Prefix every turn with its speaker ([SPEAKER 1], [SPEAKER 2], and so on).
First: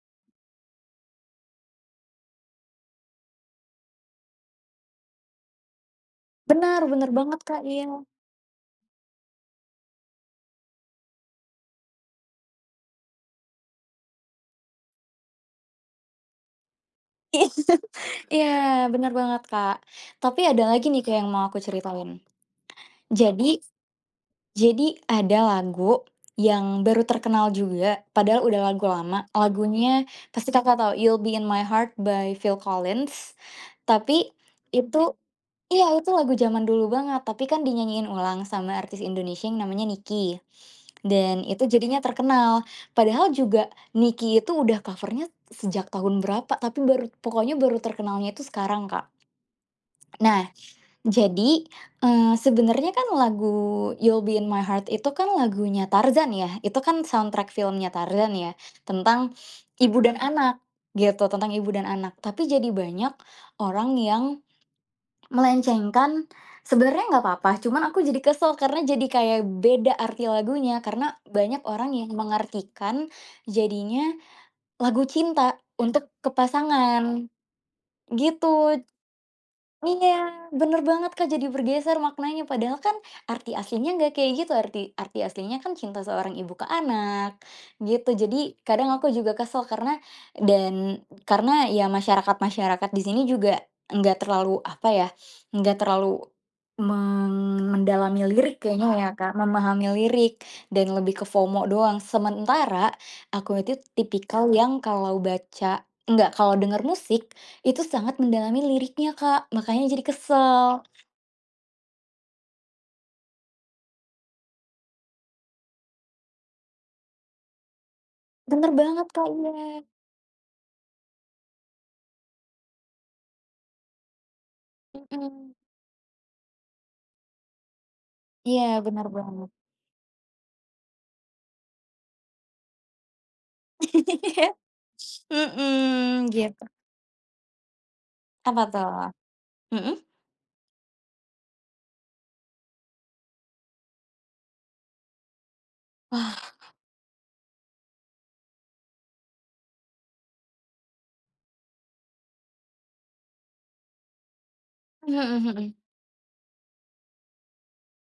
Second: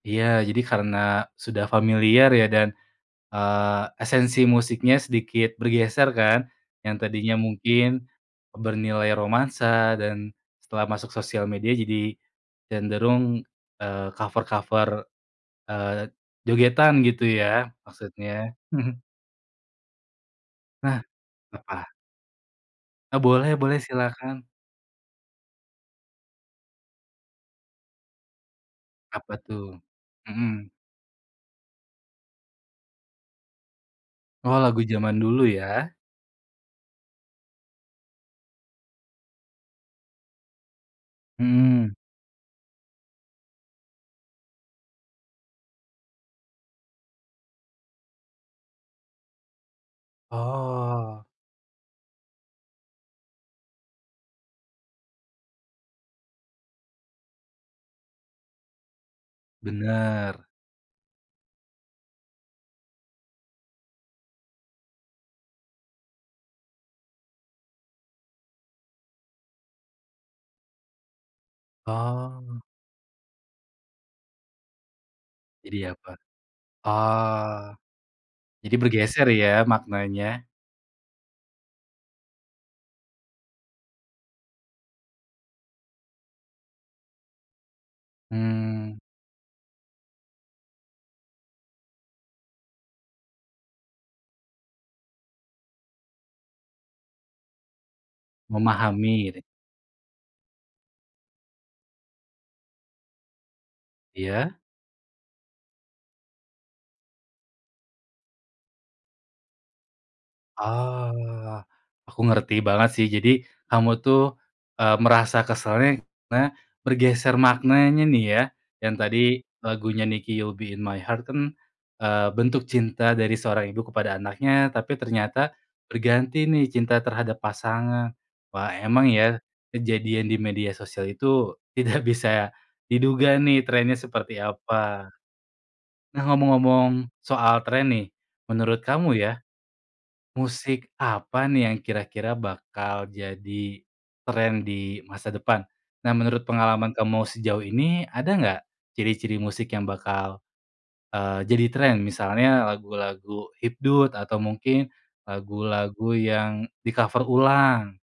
[SPEAKER 1] Iya jadi karena sudah familiar ya dan, eee, esensi musiknya sedikit bergeser kan,
[SPEAKER 2] Benar
[SPEAKER 1] yang
[SPEAKER 2] benar
[SPEAKER 1] tadinya
[SPEAKER 2] banget Kak, iya.
[SPEAKER 1] mungkin bernilai romansa dan setelah masuk sosial media jadi cenderung, eee, cover-cover, eee, jogetan gitu ya maksudnya.
[SPEAKER 2] Iya bener banget Kak. Tapi ada lagi
[SPEAKER 1] Nah
[SPEAKER 2] nih Kak yang mau aku
[SPEAKER 1] apa?
[SPEAKER 2] ceritain.
[SPEAKER 1] E boleh
[SPEAKER 2] Jadi
[SPEAKER 1] boleh silakan.
[SPEAKER 2] jadi ada lagu yang baru terkenal juga, padahal udah lagu lama,
[SPEAKER 1] Apa tuh?
[SPEAKER 2] lagunya pasti
[SPEAKER 1] Mhm.
[SPEAKER 2] Kakak tau "You'll Be in My Heart" by Phil Collins. Tapi
[SPEAKER 1] Oh lagu
[SPEAKER 2] itu
[SPEAKER 1] zaman dulu ya?
[SPEAKER 2] iya, itu lagu zaman dulu banget, tapi kan dinyanyiin ulang sama artis Indonesia yang namanya NIKI dan itu
[SPEAKER 1] Mhm.
[SPEAKER 2] jadinya terkenal. Padahal juga NIKI itu udah cover-nya sejak tahun berapa, tapi baru pokoknya baru terkenalnya itu sekarang Kak. Nah,
[SPEAKER 1] Oh.
[SPEAKER 2] jadi eee sebenernya kan lagu "You'll Be in My Heart" itu kan lagunya Tarzan ya, itu kan soundtrack filmnya Tarzan ya, tentang ibu dan
[SPEAKER 1] Benar.
[SPEAKER 2] anak gitu, tentang ibu dan anak. Tapi jadi banyak orang yang melenceng kan, sebenarnya gak apa-apa cuma aku jadi kesel karena jadi kayak beda arti lagunya karena banyak orang yang
[SPEAKER 1] Oh.
[SPEAKER 2] mengartikan jadinya lagu cinta
[SPEAKER 1] Jadi
[SPEAKER 2] untuk
[SPEAKER 1] apa?
[SPEAKER 2] ke pasangan,
[SPEAKER 1] Oh, jadi
[SPEAKER 2] gitu.
[SPEAKER 1] bergeser ya maknanya.
[SPEAKER 2] Iya bener banget Kak jadi bergeser maknanya padahal kan arti aslinya nggak kayak gitu, arti arti aslinya kan cinta seorang ibu ke anak gitu. Jadi kadang
[SPEAKER 1] Mmm.
[SPEAKER 2] aku juga kesel karena dan karena ya masyarakat-masyarakat di sini juga enggak terlalu apa ya, enggak terlalu men mendalami lirik kayaknya ya
[SPEAKER 1] Memahami
[SPEAKER 2] Kak,
[SPEAKER 1] gitu.
[SPEAKER 2] memahami lirik dan lebih ke FOMO doang. Sementara aku itu tipikal
[SPEAKER 1] Iya.
[SPEAKER 2] yang kalau baca enggak kalau denger musik, itu sangat mendalami liriknya Kak, makannya jadi kesel.
[SPEAKER 1] Oh. Aku ngerti banget sih jadi kamu tuh e merasa keselnya karena bergeser maknanya nih ya,
[SPEAKER 2] Bener
[SPEAKER 1] yang
[SPEAKER 2] banget Kak,
[SPEAKER 1] tadi
[SPEAKER 2] iya.
[SPEAKER 1] lagunya NIKI "You'll Be In My Heart" kan, eee, bentuk cinta dari seorang ibu kepada anaknya, tapi
[SPEAKER 2] Mhm.
[SPEAKER 1] ternyata berganti nih cinta terhadap pasangan.
[SPEAKER 2] Iya
[SPEAKER 1] Wah
[SPEAKER 2] benar
[SPEAKER 1] emang ya
[SPEAKER 2] banget.
[SPEAKER 1] kejadian di media sosial itu tidak bisa diduga nih trend-nya seperti
[SPEAKER 2] Iya
[SPEAKER 1] apa. Nah
[SPEAKER 2] Mhm, gitu.
[SPEAKER 1] ngomong-ngomong soal trend nih,
[SPEAKER 2] Apa
[SPEAKER 1] menurut
[SPEAKER 2] tuh?
[SPEAKER 1] kamu ya,
[SPEAKER 2] Mhm.
[SPEAKER 1] musik apa nih yang kira-kira bakal jadi trend di masa depan? Nah menurut
[SPEAKER 2] Wah.
[SPEAKER 1] pengalaman kamu sejauh ini, ada nggak ciri-ciri musik yang bakal, eee, jadi trend? Misalnya lagu-lagu hipdut atau mungkin
[SPEAKER 2] Mhm mhm.
[SPEAKER 1] lagu-lagu yang di-cover ulang?